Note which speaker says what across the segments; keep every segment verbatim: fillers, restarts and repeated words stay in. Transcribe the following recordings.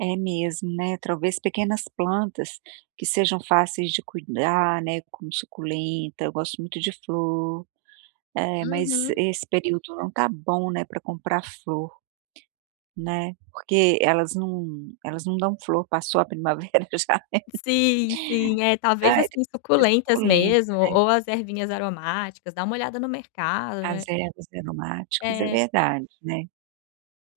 Speaker 1: É mesmo, né, talvez pequenas plantas que sejam fáceis de cuidar, né, como suculenta, eu gosto muito de flor, mas
Speaker 2: Uhum.
Speaker 1: esse período não está bom não é para comprar flor, né, porque elas não elas não dão flor passou a primavera, já.
Speaker 2: Sim, sim. É, talvez assim suculentas
Speaker 1: Suculenta
Speaker 2: mesmo,
Speaker 1: né?
Speaker 2: ou as ervinhas aromáticas dá uma olhada no mercado,
Speaker 1: As
Speaker 2: né.
Speaker 1: ervas aromáticas é
Speaker 2: É.
Speaker 1: verdade, né.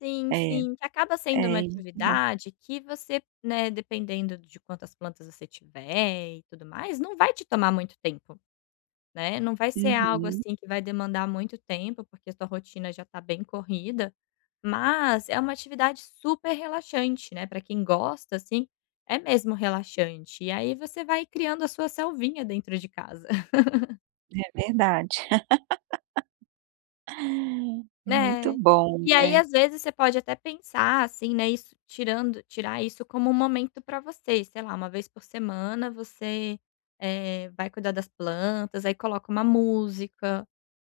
Speaker 2: Sim
Speaker 1: É, é
Speaker 2: sim, que acaba sendo uma
Speaker 1: então.
Speaker 2: atividade que você, né, dependendo de quantas plantas você tiver e tudo mais, não vai te tomar muito tempo, né, não vai ser algo
Speaker 1: Uhum.
Speaker 2: assim que vai demandar muito tempo porque a sua rotina já está bem corrida, mas é uma atividade super relaxante, né, para quem gosta assim é mesmo relaxante e aí você vai criando a sua selvinha dentro de casa.
Speaker 1: É verdade. Muito
Speaker 2: Né,
Speaker 1: bom,
Speaker 2: e aí
Speaker 1: né.
Speaker 2: às vezes você pode até pensar assim, né, isso tirando, tirar isso como um momento para você sei lá uma vez por semana você, eh, vai cuidar das plantas aí coloca uma música,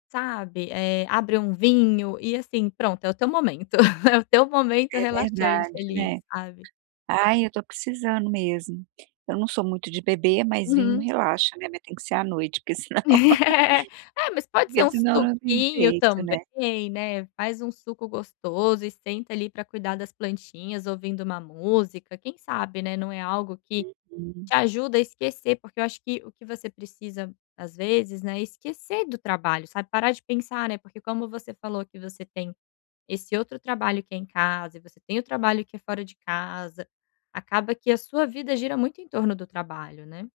Speaker 2: sabe? Eh, abre um vinho e assim pronto é o teu momento, é o teu momento
Speaker 1: É
Speaker 2: relaxante
Speaker 1: verdade,
Speaker 2: feliz
Speaker 1: né,
Speaker 2: sabe?
Speaker 1: ai eu estou precisando mesmo, eu não sou muito de beber mas vinho
Speaker 2: Uhum.
Speaker 1: relaxa, né, mas tem que ser à noite porque senão,
Speaker 2: É mas pode ser
Speaker 1: porque
Speaker 2: um
Speaker 1: senão não tem
Speaker 2: suquinho
Speaker 1: jeito, né.
Speaker 2: também, né, faz um suco gostoso e senta ali para cuidar das plantinhas ouvindo uma música, quem sabe, né, não é algo que
Speaker 1: Uhum.
Speaker 2: te ajuda a esquecer porque eu acho que o que você precisa às vezes, né, esquecer do trabalho sabe parar de pensar, né, porque como você falou que você tem esse outro trabalho que é em casa e você tem o trabalho que é fora de casa, acaba que a sua vida gira muito em torno do trabalho, né.